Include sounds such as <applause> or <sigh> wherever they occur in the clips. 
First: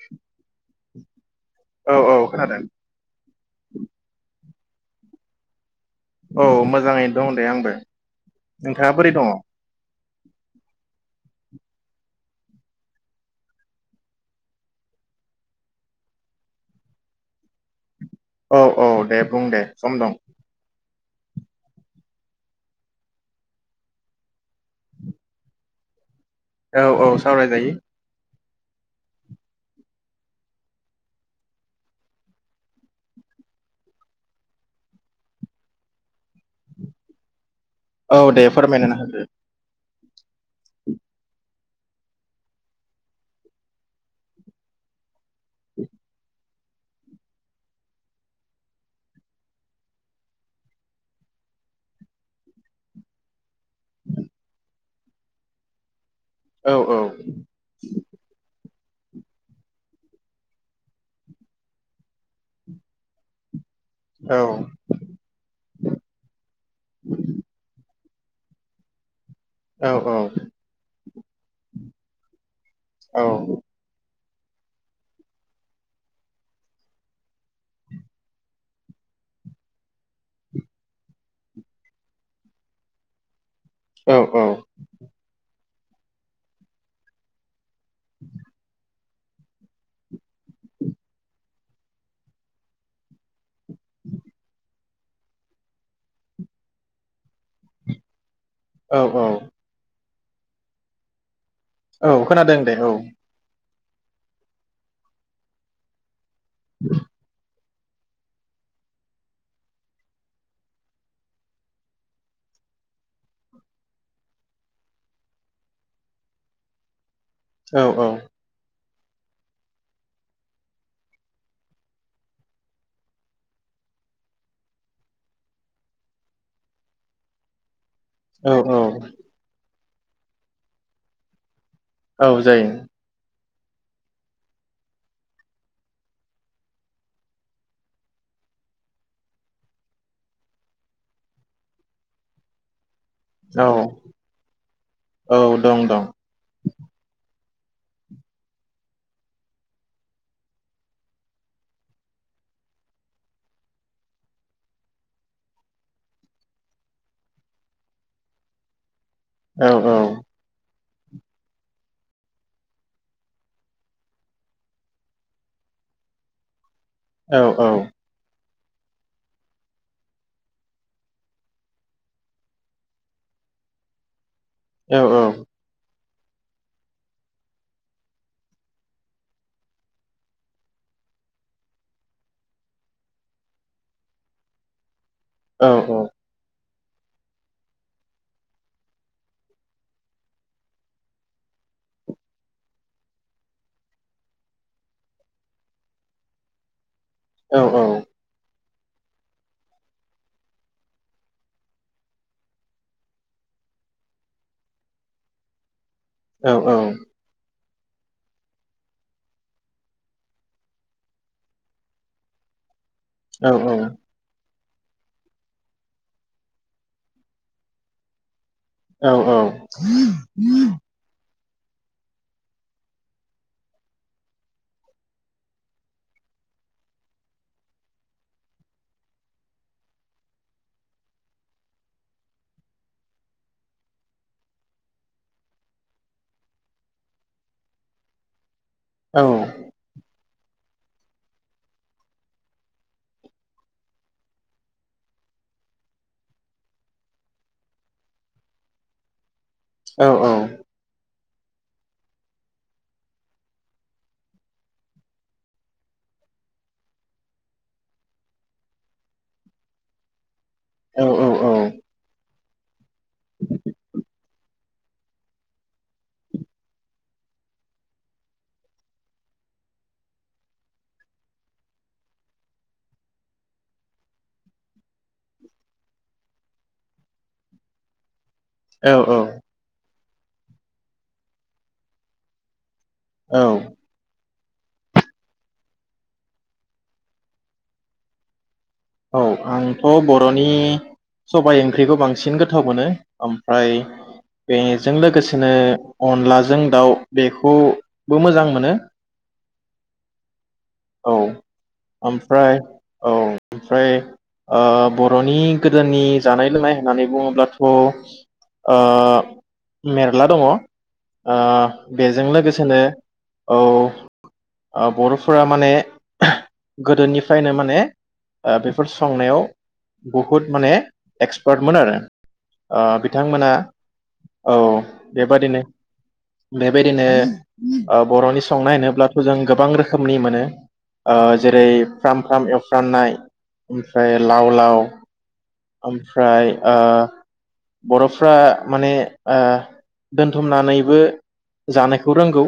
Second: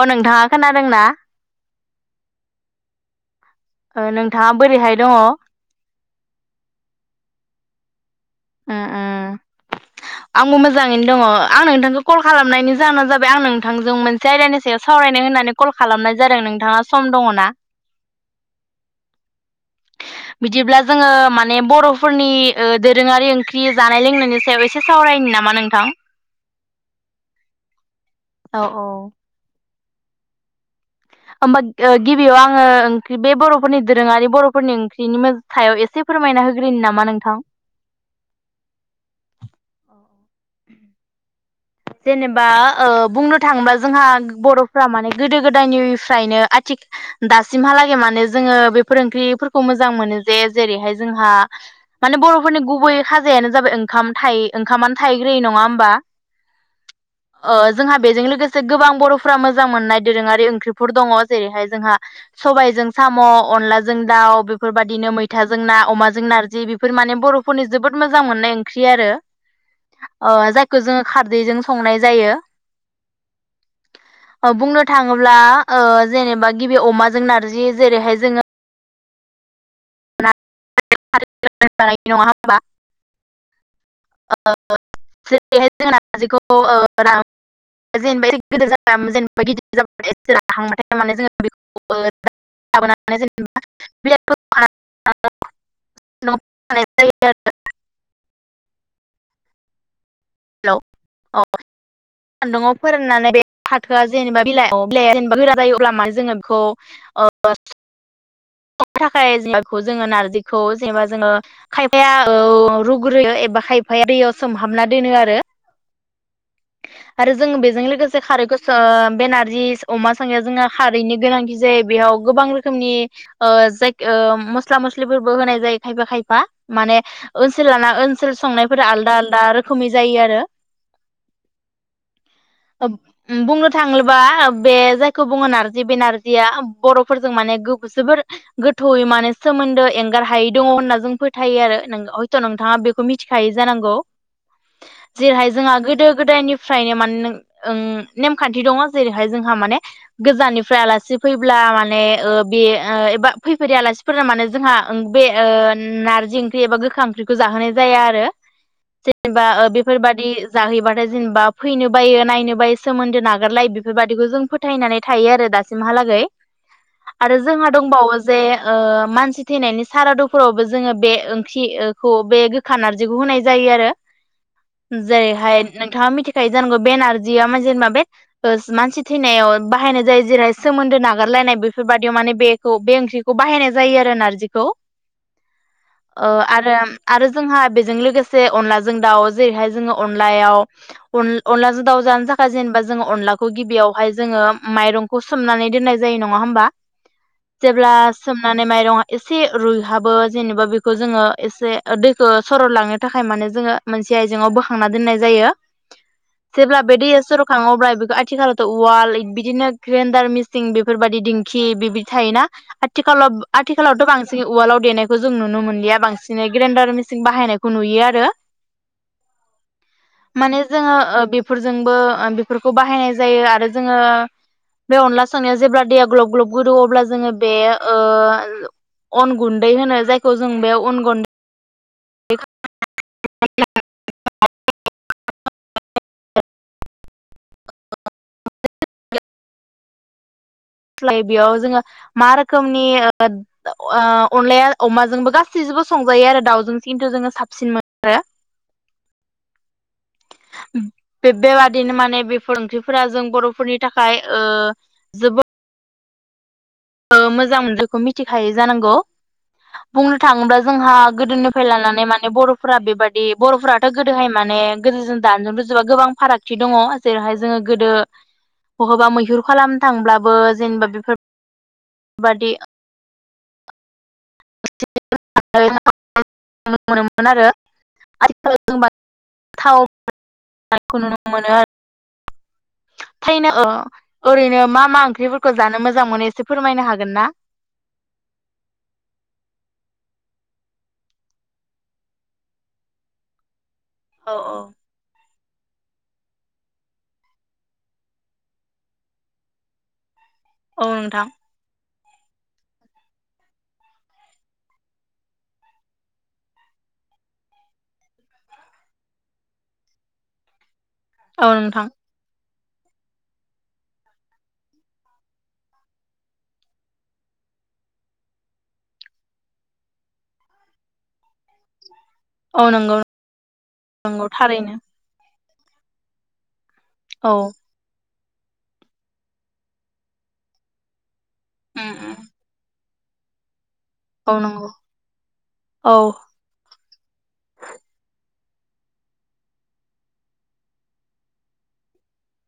अ नोंथाङा खोनादोंना? औ औ खोनादों थाङा बोरैहाय दङ? औ मोजाङैनो दं दे आंबो। उम नोंथाङा बोरै दङ? उम आंबो मोजाङैनो दङ आं नोंथांखौ कल खालामनायनि जाहोना जाबाय आं नोंथांजों मोनसे आयदानि सायाव सावरायनो होननानै कल खालामनाय जादों नोंथाङा सम दङना? औ औ दे बुं दे सम दं। बिदिब्ला जोङो माने बर'फोरनि ओ दोरोङारि ओंख्रि जानाय लोंनायनि सायाव एसे सावरायनि नामा नोंथां? औ औ सावरायजायो। औ औ। होमबा गिबियाव आङो ओंख्रि बे बर'फोरनि दोरोङारि बर'फोरनि ओंख्रिनि मो-सायाव एसे फोरमायना होग्रोनि नामा नोंथां? औ दे फोरमायलायना होदो। औ <inaudible> जेनेबा ओ बुंनो थाङोबा जोंहा बर'फ्रा माने गोदो गोदायनिफ्रायनो आथिख दासिमहालागै माने जोङो बेफोर ओंख्रिफोरखौ मोजां मोनो जे जेरैहाय जोंहा माने बर'फोरनि गुबै खाजायानो जाबाय ओंखाम थाइ ओंखामानो थाइग्रोयो नङा होमबा? औ औ ओ जोंहा बेजों लोगोसे गोबां बर'फोरा मोजां मोननाय दोरोङारि ओंख्रिफोर दङ जेरैहाय जोंहा सबायजों साम' अनलाजों जों औ दाउ बेफोरबायदिनो मैथाजों ना अमाजों नारजि बेफोर माने बर'फोरनि जोबोद मोजां मोननाय ओंख्रि आरो। औ अह जायखौ जोङो बिदैजों संनाय जायो। औ बुंनो थाङोब्ला ओ जेनेबा गिबि अमाजों नारजि जेरैहाय जोङो नङा होमबा औ औ बेहाय जोंना नारजिखौ ओ रा जेनेबा ऐ गोदोर जा जेनेबा गिदिर जाबोयो एसे हाया बाथाय जोङो बेखौ ला जों <unintelligible> <unintelligible> <unintelligible> औ औ हेल औ औ खोनादों दे सान्दुंआव औ फोराननानै बे फाथोआ जेनेबा बिलाइ बिलाइआ जेनेबा गोरा जायो अब्ला मानो जोङो खौ ओ थाखाय जेनखौ जोङो नारजिखौ जेनेबा जोङो खायफाया ओ रुग्रोयो एबा खायफाया दैयाव सोमहाबना दोनो आरो आरो जोंङो औ बेजों लोगोसे खारैफोर ओ बे नारजि अमा संनाया जोंहा खारैनो गोनांथि जायो बेयाव गोबां रोखोमनि ओ जायि ओ मस्ला मस्लिफोरबो होनाय जायो खायफा खायफा माने ओनसोल लाना ओनसोल औ संनायफोरा आलदा आलदा रोखोमै जायो आरो औ जायो बुंनो थाङोबा बे जायखौ बुङो नारजि बे नारजिया बरफोरजों माने गोख जोबोर गोथौवै माने सोमोन्दो एंगार हायै दङ होनना जों फोथायो आरो हयथ' नोंथाङा बे खौ मिथिखाय औ जानांगौ औ जेरैहाय जोंहा दं दं गोदो गोदायनिफ्रायनो माने ओं नेमखान्थि दङ जेरैहाय जोंहा माने गोजाननिफ्राय आलासि फैब्ला माने बे बा फैफेरै आलासिफोरना मानोे जोंहा बे नारजि ओंख्रि एबा गोखा ओंख्रिखौ जाहोनाय जाया आरो एबा औ औ बेफोरबायदि जाहैबा आरो जेनेबा फैनो बायो नायनो बायो सोमोन्दो नागारलायो बेफोरबायदिखौ जों फोथायनानै थायो आरो दासिमहालागै आरो औ औ जोंहा दंबावो बे मानसि थैनायनि सारादुफोरावबो जोङो बे ओंख्रिखौ बे गोखा नारजिखौ होनाय जायो आरो औ जेरै हाय नोंथांङा मिथिखायो जानांगौ बे नारजिया जेनेबा बे मानसि थैनायाव बाहायनाय जायो जेरैहाय सोमोन्दो नागारलायनाय बेफोरबादियाव माने बेखौ बे बेखौ बाहायनाय जायो आरो नारजिखौ औ ओ आरो आरो जोंहा बेजों लोगोसे अनलाजों दाउ जेरैहाय जोंङो अनलायाव अनलाजों दाउ जानो थाखाय जेनेबा जोंङो अनलाखौ गिबियावहाय जोंङो माइरंखौ सोमनानै दोननाय जायो नंङा होमबा औ ब्ला सोमना माइरं इसे रुहाबो जेनेबा बेखौ जों इसे दैखौ सरलांनो‌ थाखाय मोनसे आयजें आव बोखांना दोननाय जायो। औ जेब्ला बे औ दैयासरब खाङोब्ला बेखौ आथिखालावथ उवाल बिदिनो ग्रेन्डार मिसिं बेफोरबायदि दिंखि बेबायदि थायोना आ थिखालाव आथिखालावथ बांसिन उवालाव देनायखौ जों नुनो मोनलिया बांसिनै ग्रेन्डार मेचिन बाहायनायखौ नुयो आरो औ औ माने जोङो ओ बेफोरजोंबो बेफोरखौ बाहायनाय जायो आरो जोंङो बे अनला संनायाव जेब्ला दैया ग्लब ग्लब गोदौयो अब्ला जोंङो बे ओ अन गुन्दै होनो जायखौ जों बे अन गुन्दै <unintelligible> औ लाइबेयाव जोंङो मा रोखोमनि अनलाया अमाजोंबो गासैजोंबो संजायो आरो दाउजों खिन्थु जोङो साबसिन मोनो। औ औ बे-बेबादिनो माने बेफोर ओंख्रिफोरा जों बरफोरनि थाखाय ओ जोबोद मोजां मोन बेखौ मिथिखायो जानांगौ बुंनो थांङोबा जोंहा गोदोनिफ्राय लानानै माने बर' फ्रा बेबादि बरफोराथ गोदोहाय माने गोदोजों दानजजों रुजुबोबा गोबां फारागथि दङ जेरैहाय जोंङो गोदो बहाबा मैहुर खालामनो थांब्लाबो जेनेबा बेफोर बादि <unintelligible> नुनो मोनोमोन आरो <unintelligible> औ <unintelligible> नुनो मोनो आरो औ फायनो औ ओ ओरैनो मा मा ओंख्रिफोरखौ जानो मोजां मोनो एसे फोरमायनो हागोन ना? औ आंथ बर'नि सबाय ओंख्रिखौ बांसिन गोथाव मोनो ओमफ्राय औ औ बेजों लोगोसे बिनो अनलाजों दाउ बेखौबो मोजां मोनो। औ नोंथां ओमफ्राय औ ओमफ्राय ओ बर'नि गोदोनि जानाय लोंनाय होननानै बुङोब्लाथ मेरला दङ। ओ औ नोंथां। बेजों लोगोसे खोनो औ बर'फोरा माने गोदोनिफ्रायनो माने ओ बेफोर संनायाव बहुद माने एक्सपार्टमोन आरो। औ ओ नंगौ बिथांमोना नंगौ औ थारैनो बेबादिनो औ बेबायदिनो बर'नि संनाय होनोबथ जों गोबां रोखोमनि मोनो। <inaudible> ओ जेरै फ्राम फ्राम एवफ्रामनाय ओमफ्राय औ लाव नंगौ लाव औ ओमफ्राय ओ बर'फ्रा माने ओ दोनथुमनानैबो जानायखौ रोंगौ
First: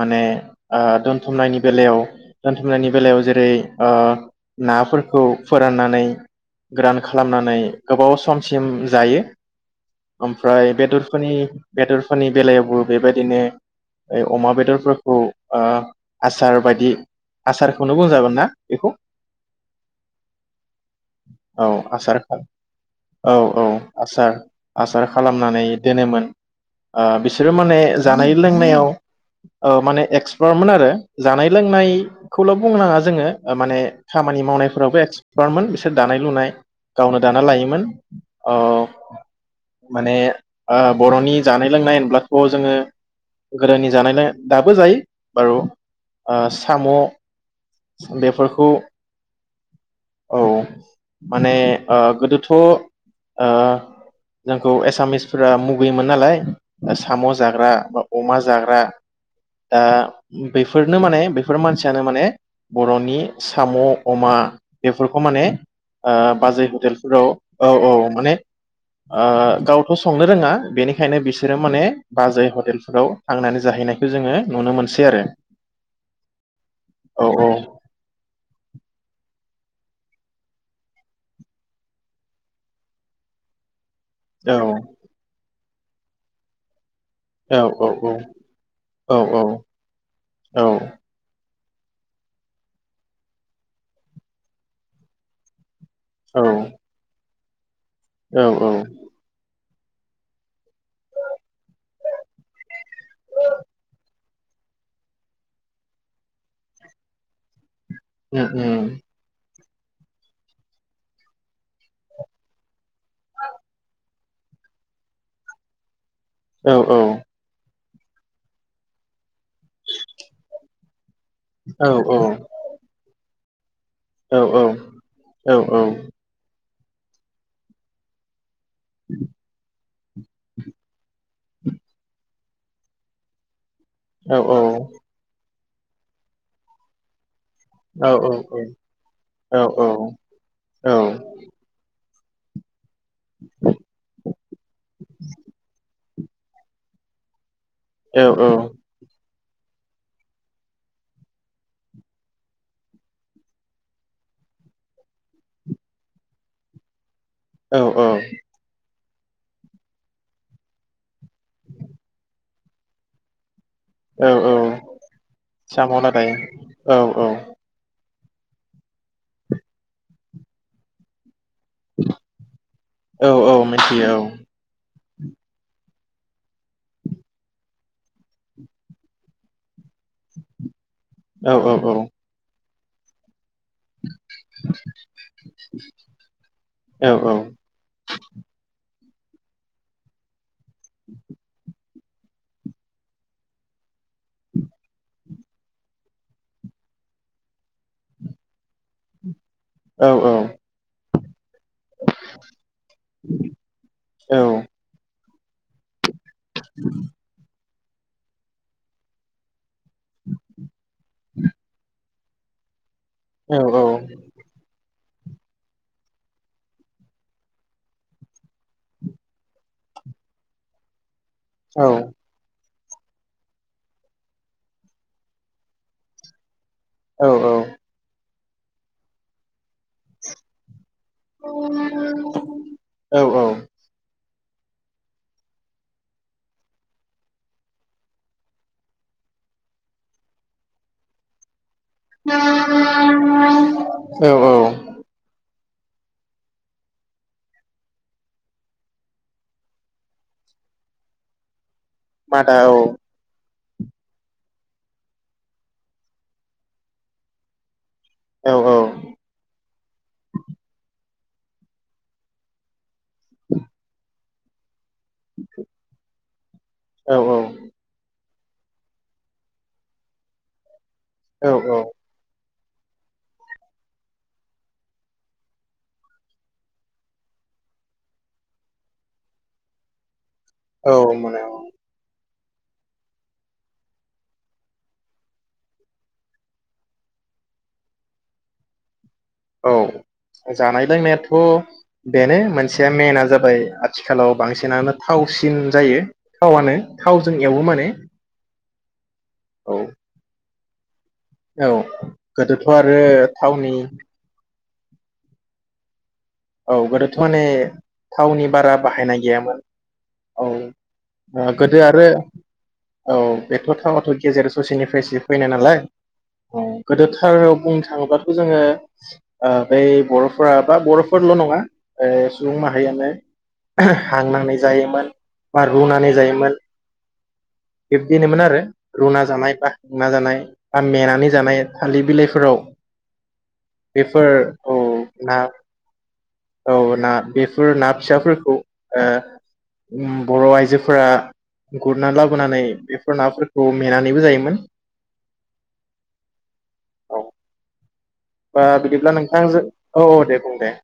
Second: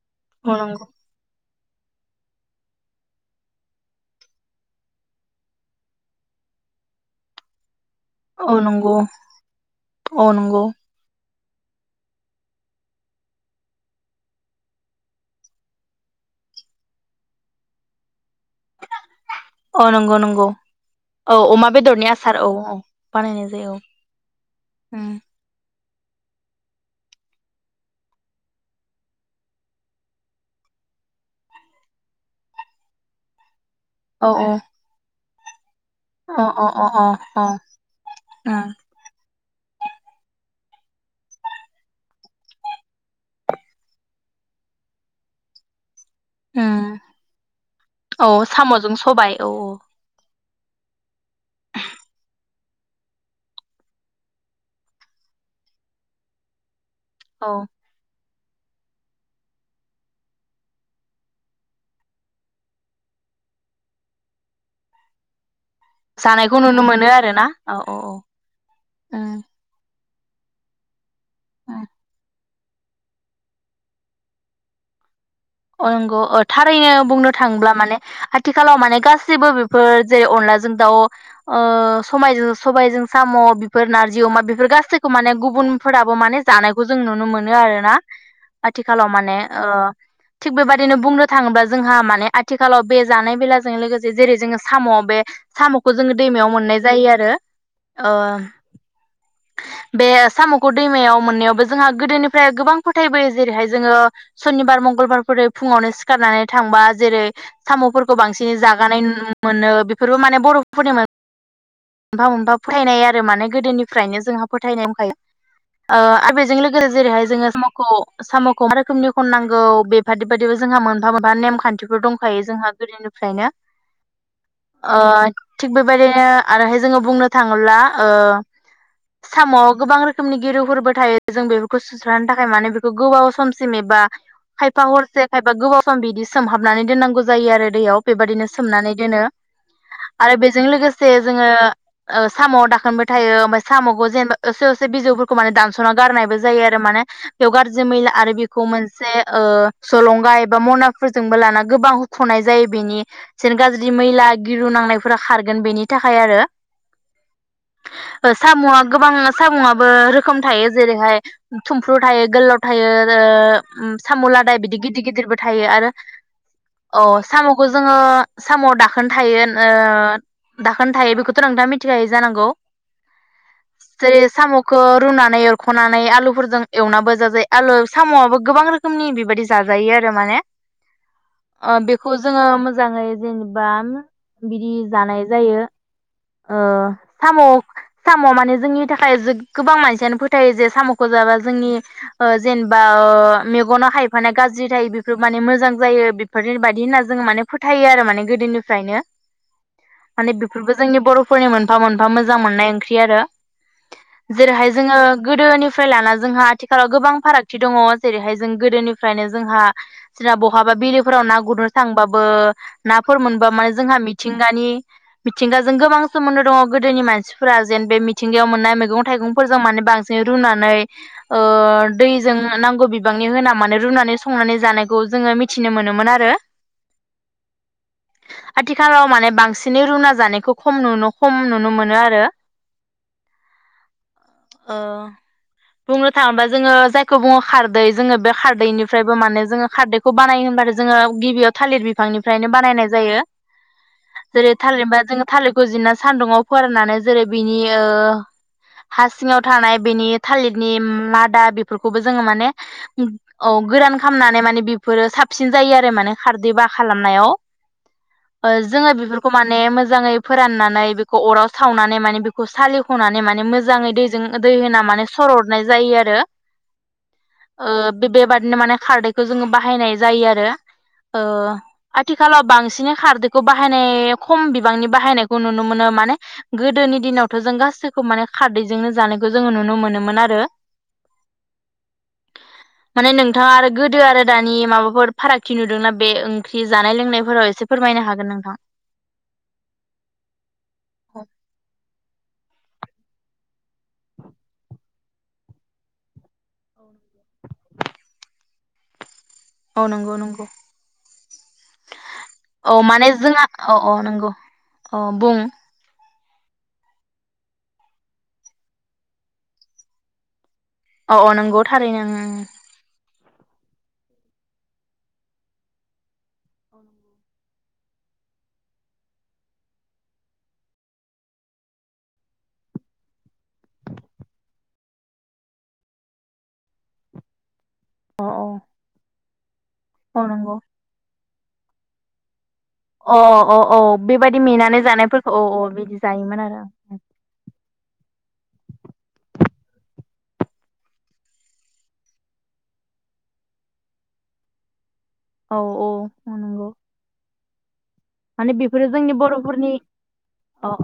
माने औ ओ नंगौ दोनथुमनायनि बेलायाव दोनथुमनायनि बेलायाव जेरै ओ नाफोरखौ फोराननानै गोरान खालामनानै गोबाव औ समसिम नंगौ जायो औ नंगौ ओमफ्राय बेदरफोरनि बेदरफोरनि बेलायावबो बेबायदिनो ओ अमा बेदरफोरखौ आ आसार बायदि। आसारखौनो बुंजागोन ना बेखौ औ नंगौ नंगौ औ अमा बेदरनि आसार औ औ औ बानायनाय औ जायो आसार औ आसार खालामनानै दोनोमोन ओ बिसोरो माने जानाय लोंनायाव माने ओ एक्सपार्टमोन आरो जानाय लोंनाय खौल बुंनोनाङा जोङो माने औ खामानि औ मावनायफोरावबो एखस बारमान बि दानाय अ लुनाय अ अ गावनो दाना अ लायोमोन, ओ अ माने ओ बर'नि जानाय लोंनाय होनब्लाथ' जोङो गोदोनि जानाय लों दाबो जायो बारु ओ उम साम' औ बेफोरखौ साम' जों सबाय औ औ औ माने ओ गोदोथ' ओ जोंखौ एसामिसफोरा मुगैयोमोन नालाय साम' औ जाग्रा बा अमा जाग्रा दा बैफोरनो माने फोर मानसियानो माने बर'नि साम' अमा बेफोरखौ माने ओ जानायखौ बाजै नुनो मोनो हटेलफोराव आरो ना औ औ माने ओ गावथ' संनो रोङा बेनि खायनो बिसोरो उम माने बाजै हटे टेलफोराव थांनानै जाहैनायखौ जोङो नुनो मोनसै आरो अगौ। ओ थारैनो औ बुंनो औ थाङोब्ला माने आथिखालाव माने गासिबो फोर जेरै अनलाजों दाउ ओ सबायजों सबायजों साम' बि फोर नारजि अमा औ बेफोर गासैखौ माने गुबुन फोराबो माने जानाय खौ जों नुनो मोनो औ औ आरोना आथिखालाव औ माने ओ थिग औ बेबायदिनो बुंनो थां बा जोंहा माने आथिखालाव बे जानाय बेलाजों लोगोसे जेरै जोङो साम' बे साम' खौ जोङो दैमायाव मोननाय जायो आरो ओ औ औ बे साम'खौ दैमायाव मोननायावबो जोंहा गोदोनिफ्राय गोबां फोथायबोयो जेरैहाय जोङो सनिबार मंगलबार फोरै फुङावनो सिखारनानै थांबा जेरै साम'फोरखौ उम बांसिनै उम जागानाय नुनो मोनो बेफोरबो माने बर'फोरनि मोनफा मोनफा फोथायनाय आरो माने गोदोनिफ्रायनो जोंहा फोथायनाय दंखायो ओ बेजों औ लोगोसे औ जेरैहाय जोङो साम' खौ साम'खौ मा रोखोमनि खननांगौ बे बादि बादिबो जोंहा मोन मोनफा मोनफा औ नेमखान्थिफोर औ दंखायो जोंहा गोदोनिफ्रायनो। औ ओ थिग बेबायदिनो आरोहाय जोङो बुंनो थाङोब्ला ओ साम'आव गोबां रोखोमनि गिरुफोरबो थायो जों बेफोरखौ सुस्रांनो थाखाय खाय माने बेखौ गोबाव सम सिम एबा खाय फा हरसे खायबा गोबाव सम बिदि सोमहाबनानै दोननांगौ जायो आरो दैयाव बेबायदिनो सोमनानै दोनो आरो बेजों लोगोसे जोङो ओ साम'आव दाखोनबो थायो ओमफाय साम'खौ जेनबा एसे एसे बिजौफोरखौ माने दानसना गारमायाबो जायो आरो माने बेयाव गार जि मैला आरो बिखौ मोनसे ओ जलंगा एबा मनाफोरजोंबो लाना गोबा हुखनाय जायो बेनि जेन गाज्रि मैला गिहु नांनायफोरा खारगोन बेनि थाखाय आरो। औ औ। साम'आ गोबां सामुआबो रोखोम थायो जेरैहाय थुमफ्रु थायो गोलाव थायो ओ उम औ सामु औ लादाय बि गिदिर गिदिरबो थायो आरो साम' लादाय औ अ औ सामुखौ जोंङो साम' दाखोन थायो ओ दाखोन थायो बेखौ नोंथांङा मिथिखायो जानांगौ औ औ मिथियो जेरै साम'खो रुनानै एरखनानै आलुफोरजों एवनाबो जाजायो आलु साम'आबो गोबां रोखोमनि बेबायदि जायो आरो माने औ औ ओ बेखौ जोंङो मो मोजांङै जेने बा बिदि जानाय जायो ओ औ साम' साम' माने जोंनि नि थाखाय जो गोबां मानसियानो फोथायो जे साम'खौ जाबा जोंनि ओ जेनेबा ओ मेगनाव हाय माने गाज्रि जायो बेफोर माने मोजां जायो बेफोरबायदि होनना जोंङो माने फोथायो आरो माने गोदोनिफ्रायनो औ औ माने बेफोरबो जोंनि बर फोरनि मोनफा मोनफा मोजां मोननाय ओंख्रि आरो जेरैहाय जोंङो गोदोनिफ्राय लाना जोंहा आथिखालाव गोबां फारागथि दंङ जेरैहाय जों गोदोनि फ्रायनो जोंहा जा बहाबा बिलोफोराव ना गुरनो थांबाबो नाफोर मोनबा माने जोंहा मिथिंगानि मिथिंगाजों गोबां सोमोन्दो दंङ गोदोनि मानसिफोरा जेन बे मिथिंगायाव मोननाय मैगं थाइगंफोरजों माने बांसिन रुनानै ओ दैजों नांगौ बि बिबांनि होना माने रु रुनानै संनानै जानायखौ जोंङो मिथिनो मोनोमोन आरो औ औ आथिखालाव माने बांसिनै रुना जानायखौ खम नुन खम नुनो मोनो आरो औ ओ बुंनो थांङोबा जोंङो जायखौ बुङो खारदै जोंङो बे खार दैनिफ्रायबो माने जोंङो खारदैखौ बानायो होनबा आरो जोंङो गिबियाव थालिर बिफांनिफ्रायनो बानायनाय जायो जेरै थालिर बा जोंङो थालिर जिनना सान्दुंआव फोराननानै जेरै बिनि ओ हा सिङाव थानाय बिनि थालिरनि मादा फोरफोरखौबो जोङो माने मादा औ औ गोरान खालामनानै माने बेफोरो साबसिन जायो आरो माने खारदै बा खालामनायाव ओ औ जोङो बेफोरखौ माने मोजाङै फोराननानै खौ अराव सावनानै माने बेखौ सालि खनानै माने मोजाङै दै जों दै होना माने सरतनाय जायो आरो औ ओ बेबादिनो माने खारदैखौ जोङो बाहायनाय जायो आरो ओ औ आथिखालाव बांसि दिनो खारदैखौ बाहायनाय खम बिबांनि बाहायनायखौ नुनो मोनो माने गोदोनि दिनावथ जों गासैखौ माने खारदैजोंनो जानायखौ जोङो नुनो मोनोमोन आरो औ मोनो औ माने नोंथाङा आरो गोदो आरो दानि माबाफोर फारागथि नुदोंना बे ओंख्रि जानाय लोंनायफोराव एसे फोरमायनो हागोन नोंथां। औ जानाय लोंनायाथ बेनो मोनसे मेेनना जाबाय आथिखालाव बांसिनानो थावसिन जायो थावनो थावजों एवो माने औ नंगौ नंगौ औ गोदोथ' औ आरो थावनि अ बुं औ गोदोथ' माने थावनि बारा बाहायनाय गैयामोन औ। अ अ नंगौ गोदो थारैनो आरो ओं ओं। औ बेथ' थाङाथ' गेजेर ससेनिफ्रायसो फैनाय नालाय औ गोदोथार बुंनो थाङोबाथ' जोङो बै बरफोरा बा बर फोरल नङा सुबुं माहारियानो हांनानै जायोमोन बा रुनानै जायोमोन औ बिब्दिनोमोन औ आरो रुना जानायबा मा औ जानाय नंगौ ब मेनानै जा जानाय थालिर बिलाइफोराव अ अ औ बेफोर बेबायदि औ मेनानै ना जानायफोरखौ अ औ जायोमोन आरो औ ना बेफोर ना फिसाफोरखौ ओ उम बर' आइजोफोरा गुरना लाबोनानै बेफोर नाफोरखौ मेनानैबो जायोमोन औ औ उम नंगौ। <inaudible> माने बा बेफोरो जोंनि बिदिब्ला नोंथांजो बर'फोरनि औ औ दे बुं दे अ